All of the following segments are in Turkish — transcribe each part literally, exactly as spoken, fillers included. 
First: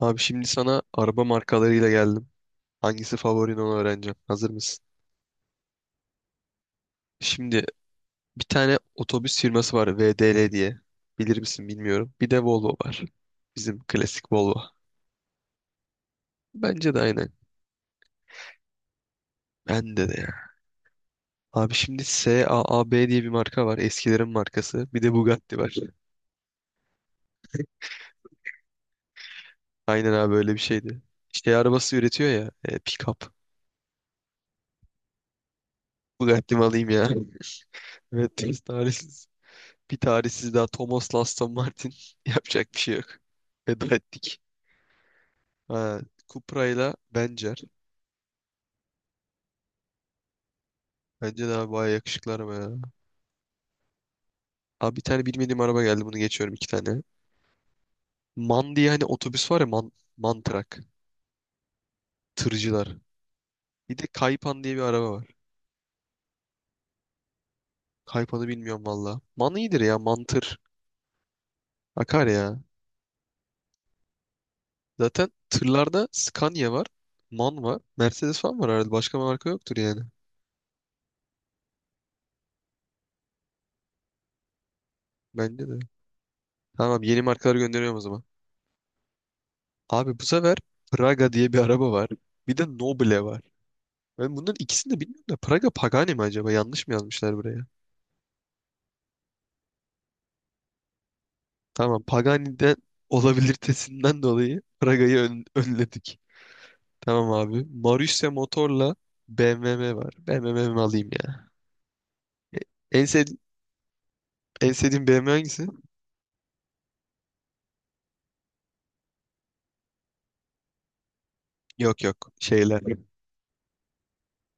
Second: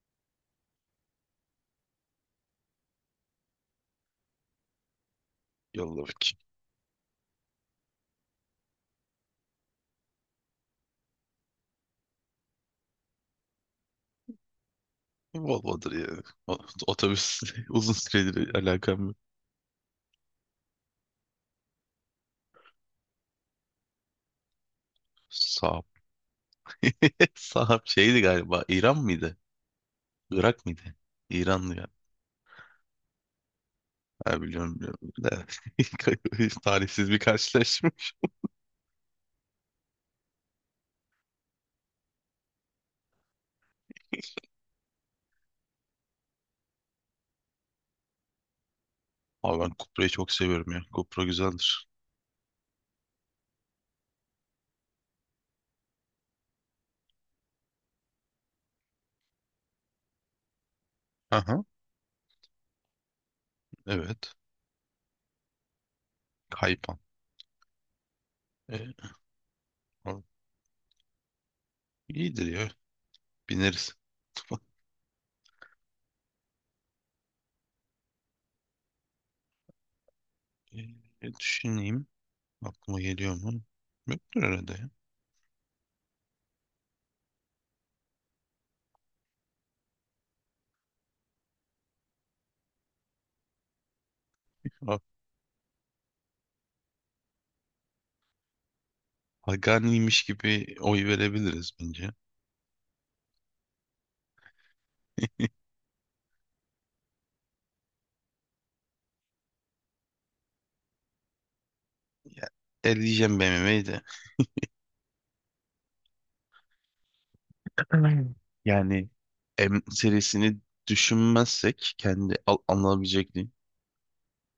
Abi şimdi sana araba markalarıyla geldim. Hangisi favorin onu öğreneceğim. Hazır mısın? Yolla bakayım. Şimdi bir tane otobüs firması var V D L diye. Bilir misin bilmiyorum. Bir de Volvo var. Bizim klasik Volvo. Volvo'dur ya. O- Bence de aynen. Otobüs uzun süredir alakam yok. Bende de ya. Abi şimdi S A A B diye bir marka var. Eskilerin markası. Bir de Bugatti var. Saab. Saab şeydi galiba. İran mıydı? Aynen abi öyle bir Irak mıydı? şeydi. Şey İranlı ya. arabası üretiyor ya. E, pick-up. Ha, biliyorum biliyorum. Da. Bugatti mi alayım ya? Talihsiz bir karşılaşma. Evet tarihsiz. Bir tarihsiz daha Thomas'la Aston Martin. Yapacak bir şey yok. Veda ettik. Ha, Cupra ile Benzer. Abi ben Cupra'yı çok seviyorum ya. Cupra Bence de abi güzeldir. bayağı yakışıklı araba ya. Abi bir tane bilmediğim araba geldi. Bunu geçiyorum iki tane. Man diye hani otobüs var ya man, man truck. Aha, Tırcılar. Bir de evet. Kaypan diye bir araba var. Kaypan. Kaypan'ı bilmiyorum E, valla. Man iyidir ya. o- Mantır. Akar iyidir ya. ya. Bineriz. Zaten tırlarda Scania var. Man var. Mercedes falan var herhalde. Başka marka yoktur yani. E, düşüneyim. Aklıma geliyor mu? Yoktur herhalde ya. Bence de. Tamam, yeni markaları gönderiyorum o zaman. Abi bu sefer Praga diye bir araba var. Bir de Noble var. Ben bunların ikisini Ha, de bilmiyorum da Praga Pagani mi acaba? Yanlış mı yazmışlar buraya? Pagani'ymiş gibi oy verebiliriz Tamam, bence. Pagani'den olabilitesinden dolayı Praga'yı ön- önledik. Tamam abi. Marussia Motor'la B M W var. B M W mi alayım ya? Ya, E, En, sev eleyeceğim B M W'yi de. en sevdiğin B M W hangisi? Yani M serisini düşünmezsek Yok yok kendi al şeyler. alınabilecekliği.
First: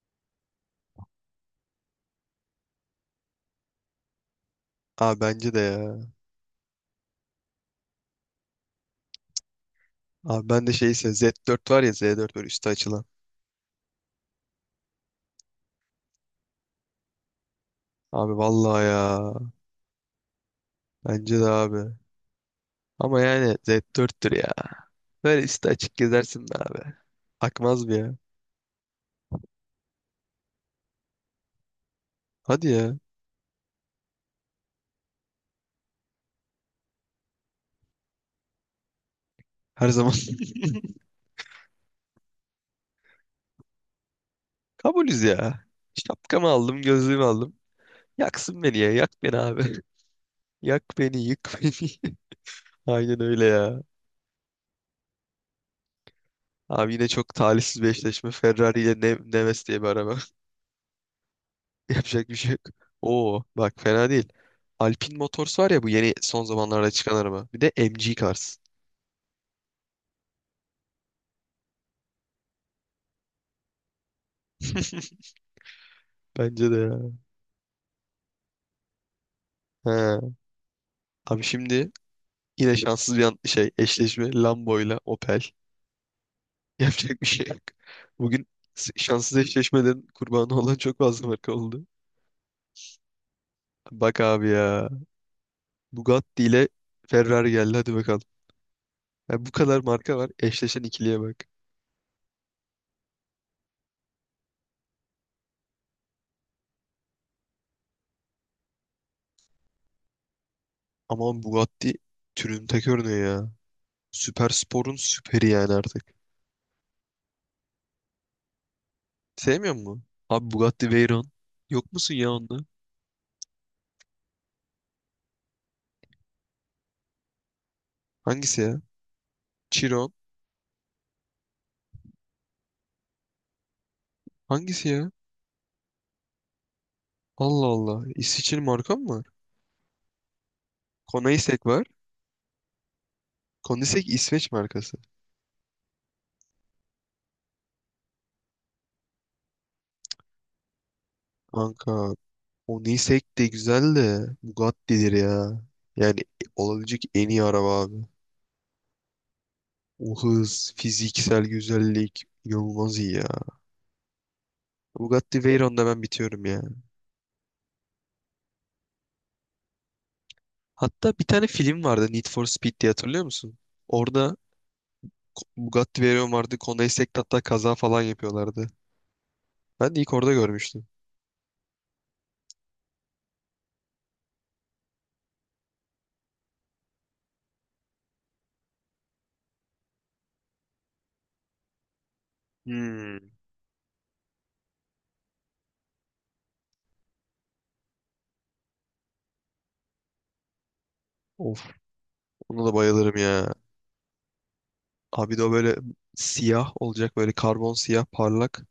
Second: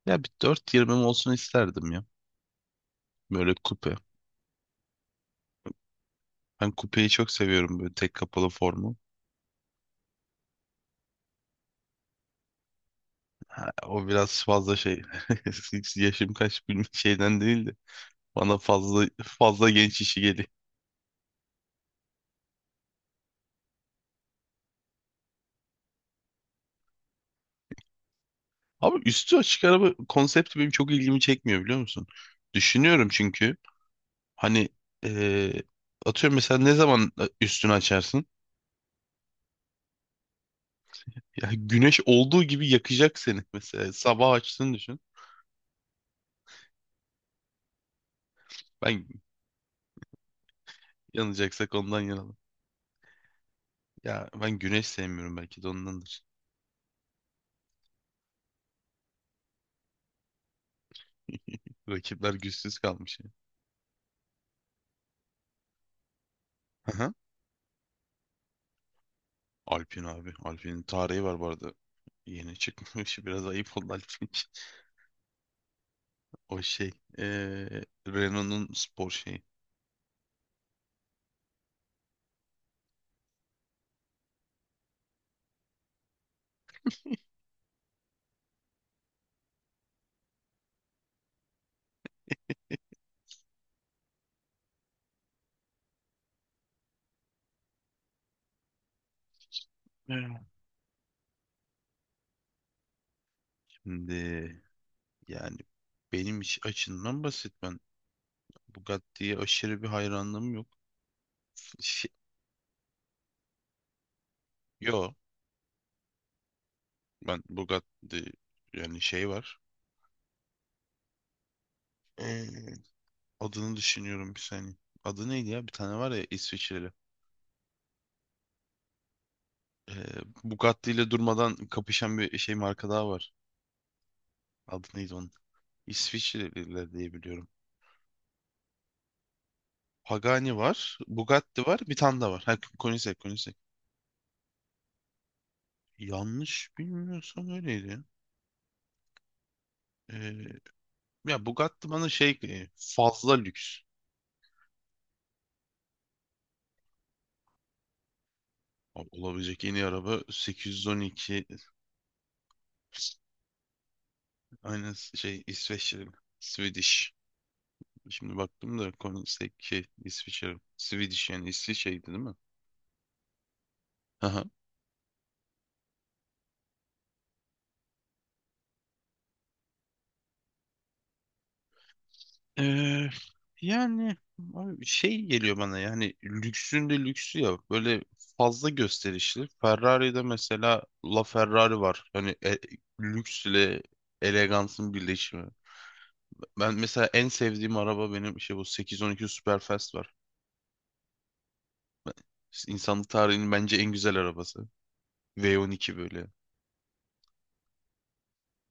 Ya bir dört yüz yirmi olsun isterdim ya. Böyle kupe. Abi bence de ya. Ben kupeyi çok seviyorum böyle tek kapalı formu. Abi ben de şeyse Z dört var ya, Z dört böyle üstü açılan. Ha, o biraz fazla şey. Yaşım kaç bilmem şeyden değil de. Abi Bana vallahi ya. fazla fazla genç işi geliyor. Bence de abi. Ama yani Z dörttür ya. Böyle üstü açık gezersin be abi. Akmaz bir ya. Abi üstü açık araba konsepti benim çok ilgimi çekmiyor biliyor musun? Hadi ya. Düşünüyorum çünkü hani eee, atıyorum mesela ne zaman e, üstünü açarsın? Her zaman Ya güneş olduğu gibi yakacak seni mesela. Sabah açtığını düşün. kabulüz ya. Şapkamı aldım, gözlüğümü aldım. Yaksın beni ya, Ben yak beni abi. Yak beni, yık yanacaksak beni. ondan yanalım. Aynen öyle ya. Ya ben güneş sevmiyorum belki de ondandır. Abi yine çok talihsiz bir eşleşme. Ferrari ile Ne- Neves diye bir araba. Yapacak bir Rakipler şey yok. güçsüz kalmış ya. Oo, bak fena değil. Alpine Motors var ya, bu yeni son zamanlarda Aha. çıkan araba. Bir de M G Cars. Alpin abi. Alpin'in tarihi var bu arada. Yeni çıkmış. Biraz ayıp oldu Alpin için. O Bence de şey. ya. eee Renault'un spor şeyi. He. Abi şimdi yine şanssız bir an- şey eşleşme, Lambo ile Opel. Yapacak bir şey yok. Bugün s- şanssız eşleşmelerin kurbanı olan çok fazla marka oldu. Bak abi ya. Bugatti ile Ferrari geldi, hadi bakalım. Ya bu kadar marka var. Evet. Eşleşen ikiliye bak. Şimdi yani benim iş açımdan basit. Ben Bugatti'ye aşırı bir hayranlığım yok. Aman Bugatti Şey, türünün tek örneği ya. Süper sporun yo süperi yani artık. ben Bugatti yani şey var. Sevmiyor musun? Abi Bugatti Veyron. Yok musun ya onda? Adını düşünüyorum bir saniye. Adı neydi ya? Bir tane var ya İsviçreli. Hangisi ya? Ee, Chiron. Bugatti ile durmadan kapışan bir şey marka daha var. Hangisi Adı ya? neydi onun? İsviçreliler diye biliyorum. Allah Allah. İsviçre'nin marka mı var? Pagani var, Koenigsegg Bugatti var, var. bir tane daha var. Ha, Koenigsegg, Koenigsegg. Koenigsegg İsveç markası. Yanlış bilmiyorsam öyleydi. Ya. Ee, ya Bugatti Kanka, bana şey e, Koenigsegg fazla de lüks. güzel de Bugatti'dir ya. Yani olabilecek en iyi araba abi. Abi, olabilecek en iyi O araba hız, fiziksel sekiz yüz on iki. güzellik inanılmaz iyi ya. Aynen Bugatti şey Veyron'da ben İsveçli. bitiyorum ya. Swedish. Şimdi baktım da Koenigsegg şey İsviçre, Hatta bir Swedish tane yani film vardı, İsviçre'ydi değil Need mi? for Speed diye, hatırlıyor musun? Orada Aha. Ko- Bugatti Veyron vardı. Honda Essaec'te hatta kaza falan yapıyorlardı. Ben de ilk orada görmüştüm. Ee, yani abi şey geliyor bana yani lüksün de lüksü ya böyle fazla gösterişli. Ferrari'de mesela LaFerrari var. Hani e, Hmm. lüks elegansın birleşimi. Ben mesela en sevdiğim araba benim şey bu sekiz yüz on iki Superfast var. Of, ona da İnsanlık bayılırım tarihinin ya. bence en güzel arabası. Abi de o böyle V on iki böyle. siyah olacak, böyle karbon siyah, parlak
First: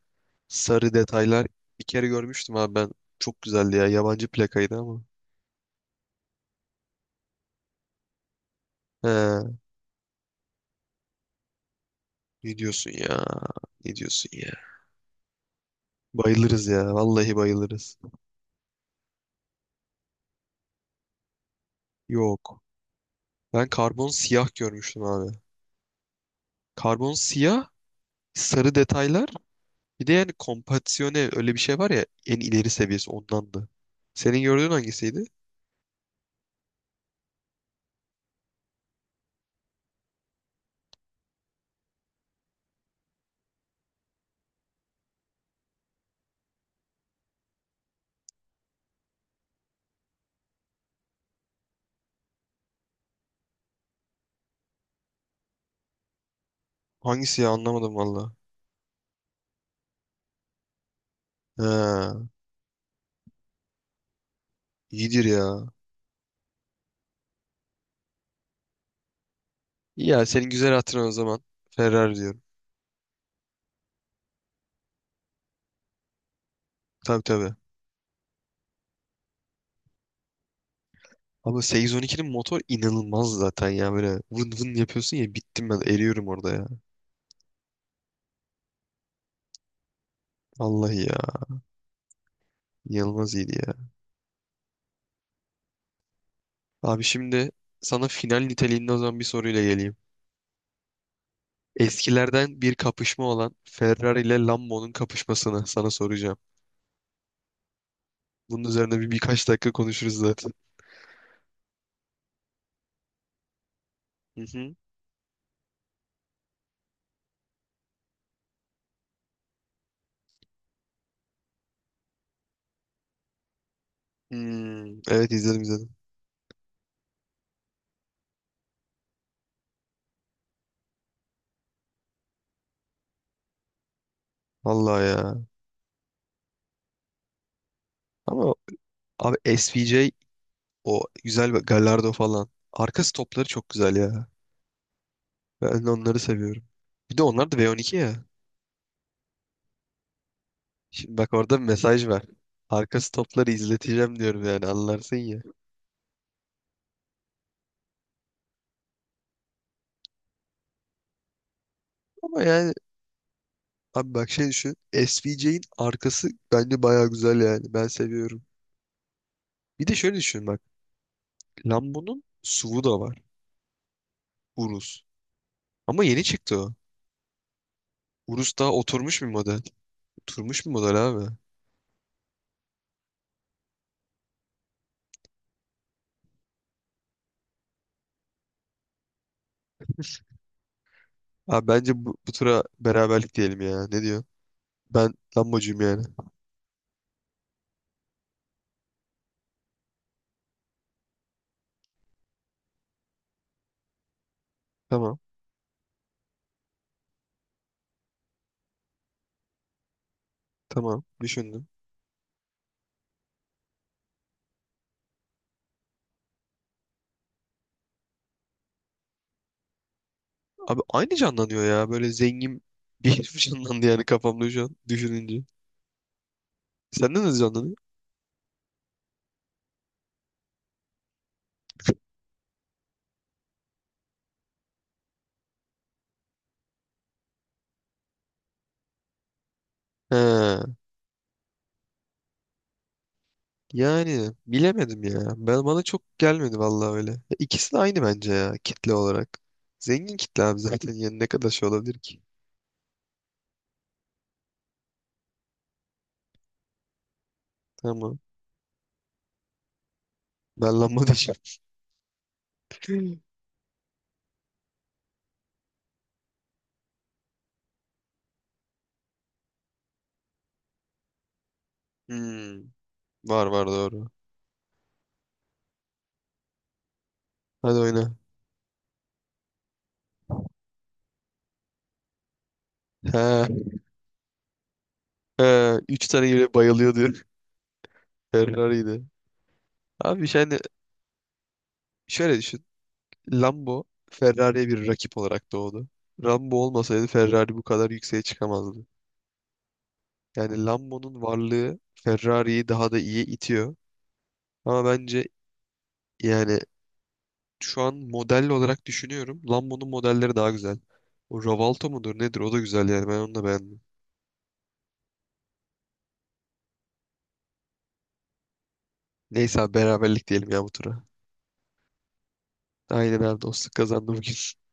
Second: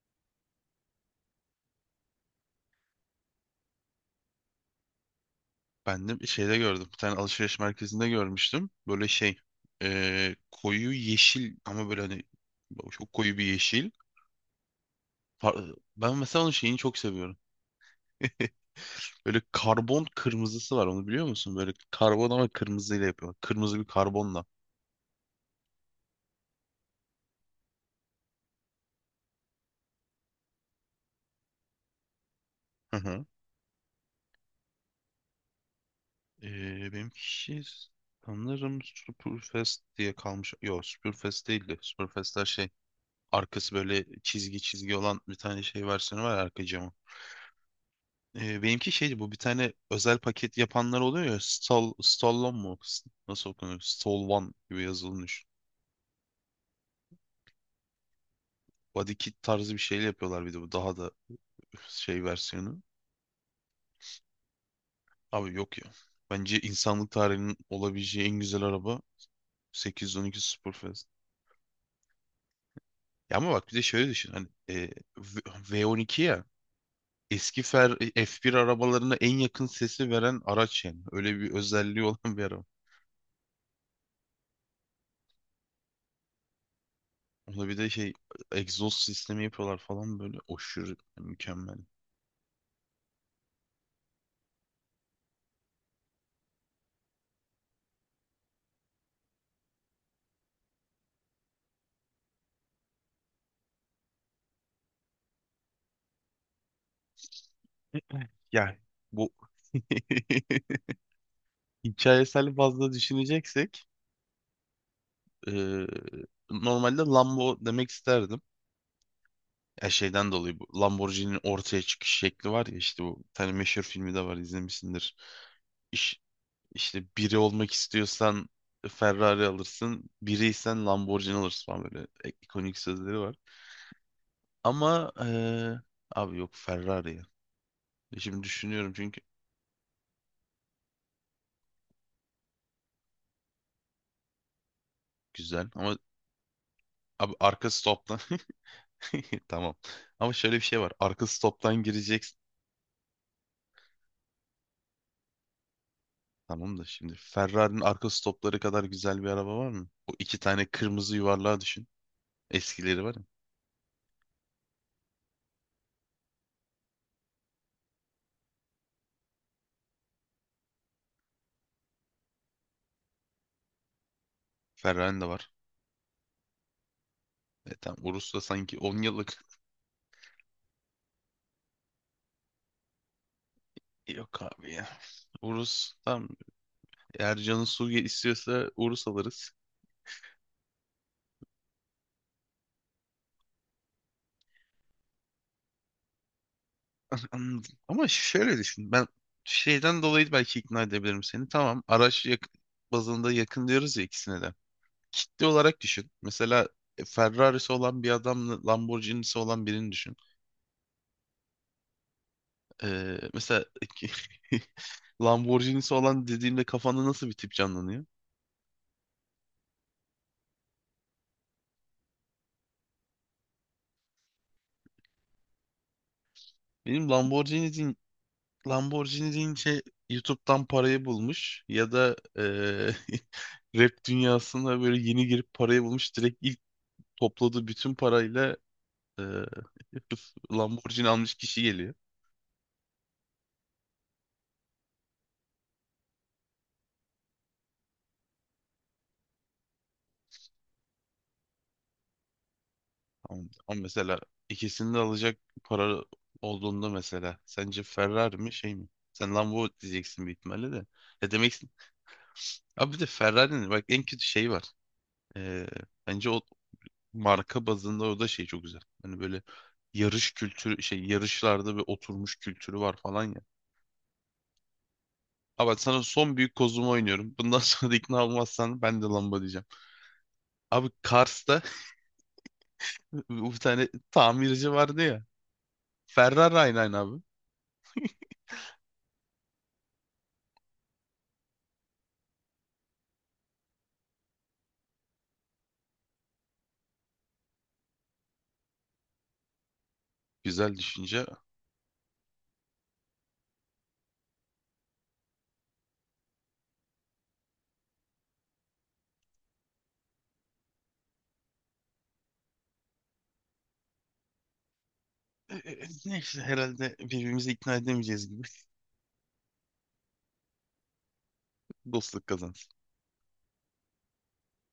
sarı detaylar. Bir kere görmüştüm abi ben. Çok güzeldi ya. Yabancı plakaydı ama. Ben de bir şeyde gördüm. Bir tane alışveriş merkezinde görmüştüm. Böyle şey He, eee, koyu yeşil ama böyle hani ne diyorsun çok ya? koyu bir yeşil. Ne diyorsun ya? Par- Ben mesela onun Bayılırız şeyini ya. çok Vallahi seviyorum. bayılırız. Böyle karbon kırmızısı var onu biliyor musun? Böyle karbon ama Yok. kırmızıyla yapıyor. Ben Kırmızı bir karbon karbonla. siyah görmüştüm abi. Karbon siyah, sarı detaylar. Bir de yani kompansiyone öyle bir şey var ya, en ileri Hı seviyesi hı. ondandı. Senin gördüğün hangisiydi? Eee benimki sanırım Superfest diye kalmış. Yok Superfest değildi. Superfest'ler şey arkası böyle çizgi çizgi olan bir tane şey versiyonu var ya, arka camı. E, benimki şeydi bu bir tane özel paket yapanlar oluyor ya Stall, Stallone mu? Nasıl okunuyor? Stallone gibi yazılmış. Hangisi ya, anlamadım valla. Body kit tarzı bir şeyle yapıyorlar bir de bu daha da üf, şey Ha, versiyonu. iyidir Abi ya. yok ya. Bence insanlık tarihinin olabileceği en güzel araba İyi ya, sekiz yüz on iki senin güzel hatırın Superfast. o zaman. Ferrari diyorum. Ya ama bak bir de şöyle düşün hani e, V- V12 ya Tabii tabii. eski Fer- F bir arabalarına en yakın sesi veren araç yani. Öyle bir Abi ama özelliği sekiz yüz on ikinin olan bir motor araba. inanılmaz zaten ya, böyle vın vın yapıyorsun ya, bittim ben, eriyorum orada ya. Orada bir de şey egzoz sistemi yapıyorlar falan böyle aşırı Vallahi ya, mükemmel. inanılmaz iyiydi ya. Abi şimdi sana final niteliğinde o zaman bir soruyla geleyim. Eskilerden bir kapışma olan Ferrari ile Lambo'nun kapışmasını sana soracağım. Bunun Yani üzerine bir bu birkaç dakika konuşuruz zaten. hikayesel fazla düşüneceksek Hı hı. eee, normalde Lambo demek isterdim. Ya şeyden dolayı bu Lamborghini'nin ortaya çıkış şekli var ya işte bu bir tane meşhur filmi de var Hmm, izlemişsindir. evet, izledim izledim. İş, işte biri olmak istiyorsan Ferrari alırsın, biriysen Lamborghini alırsın falan böyle e, ikonik sözleri var. Vallahi Ama ya. eee, abi yok Ferrari ya. Şimdi Ama düşünüyorum çünkü abi S V J, o güzel bir Gallardo falan. Arka stopları çok güzel ya. güzel. Ben de Ama onları seviyorum. Bir de abi onlar da arka V on iki stoptan ya. tamam. Ama şöyle bir şey var. Şimdi Arka bak, orada bir stoptan mesaj var. gireceksin. Arka stopları izleteceğim diyorum yani, anlarsın ya. Tamam da şimdi Ferrari'nin arka stopları kadar güzel bir araba var mı? O iki tane kırmızı yuvarlağı düşün. Ama yani Eskileri var ya. abi bak, şey düşün. S V J'in arkası bence baya güzel yani. Ben seviyorum. Bir de şöyle düşün bak. Lambo'nun S U V'u da var. Urus. Ferrari'nin de var. Ama yeni çıktı o. E tamam Urus da Urus daha sanki on oturmuş bir yıllık. model. Oturmuş bir model abi. Yok abi ya. Urus tam Ercan'ın su istiyorsa Urus alırız. Abi bence bu, bu, tura beraberlik diyelim ya. Ne diyor? Ben Lambocuyum yani. Anladım. Ama şöyle düşün. Ben şeyden dolayı belki ikna edebilirim seni. Tamam araç yak- bazında yakın diyoruz ya ikisine de. Tamam. Kitle olarak düşün. Mesela e, Ferrari'si olan bir adamla Lamborghini'si olan birini düşün. Tamam. Düşündüm. Ee, mesela Lamborghini'si olan dediğimde kafanda nasıl bir tip canlanıyor? Abi aynı canlanıyor ya. Böyle zengin bir herif canlandı yani kafamda şu an düşününce. Benim Senden hızlı Lamborghini anladın. deyin- Lamborghini deyince YouTube'dan parayı bulmuş ya da eee, rap dünyasına böyle yeni girip parayı bulmuş direkt ilk topladığı bütün parayla eee, He, Lamborghini almış kişi geliyor. yani bilemedim ya. Ben bana çok gelmedi vallahi öyle. Ya, İkisi de aynı bence ya, kitle olarak. Zengin kitle abi zaten yani, ne kadar şey olabilir ki? Ama ama mesela ikisini de alacak para olduğunda mesela sence Tamam. Ferrari mi şey mi? Sen Lambo diyeceksin büyük ihtimalle Ben de. lamba Ya diyeceğim. demeksin. Abi bir de Ferrari'nin bak en kötü şey var. Ee, bence o marka bazında o da şey çok güzel. Hani böyle yarış kültürü şey yarışlarda bir oturmuş Hmm, kültürü var falan ya. var var, doğru. Abi bak sana son büyük kozumu oynuyorum. Bundan Hadi sonra da oyna. ikna olmazsan ben de Lambo diyeceğim. Abi Kars'ta bir He, tane tamirci vardı ya. he, üç tane yere Ferrari aynı aynı bayılıyordu. abi. Ferrari'ydi. Abi yani şöyle düşün. Lambo Ferrari'ye bir rakip olarak doğdu. Lambo olmasaydı Ferrari bu kadar yükseğe çıkamazdı. Yani Güzel Lambo'nun düşünce. varlığı Ferrari'yi daha da iyi itiyor. Ama bence yani şu an model olarak düşünüyorum. Lambo'nun modelleri daha güzel. O Ravalto mudur nedir, o da güzel yani, ben onu da beğendim. E, e, e, Neyse herhalde birbirimizi ikna edemeyeceğiz gibi. Neyse abi, beraberlik diyelim ya bu tura. Dostluk kazandı. Aynen abi, dostluk kazandı bugün.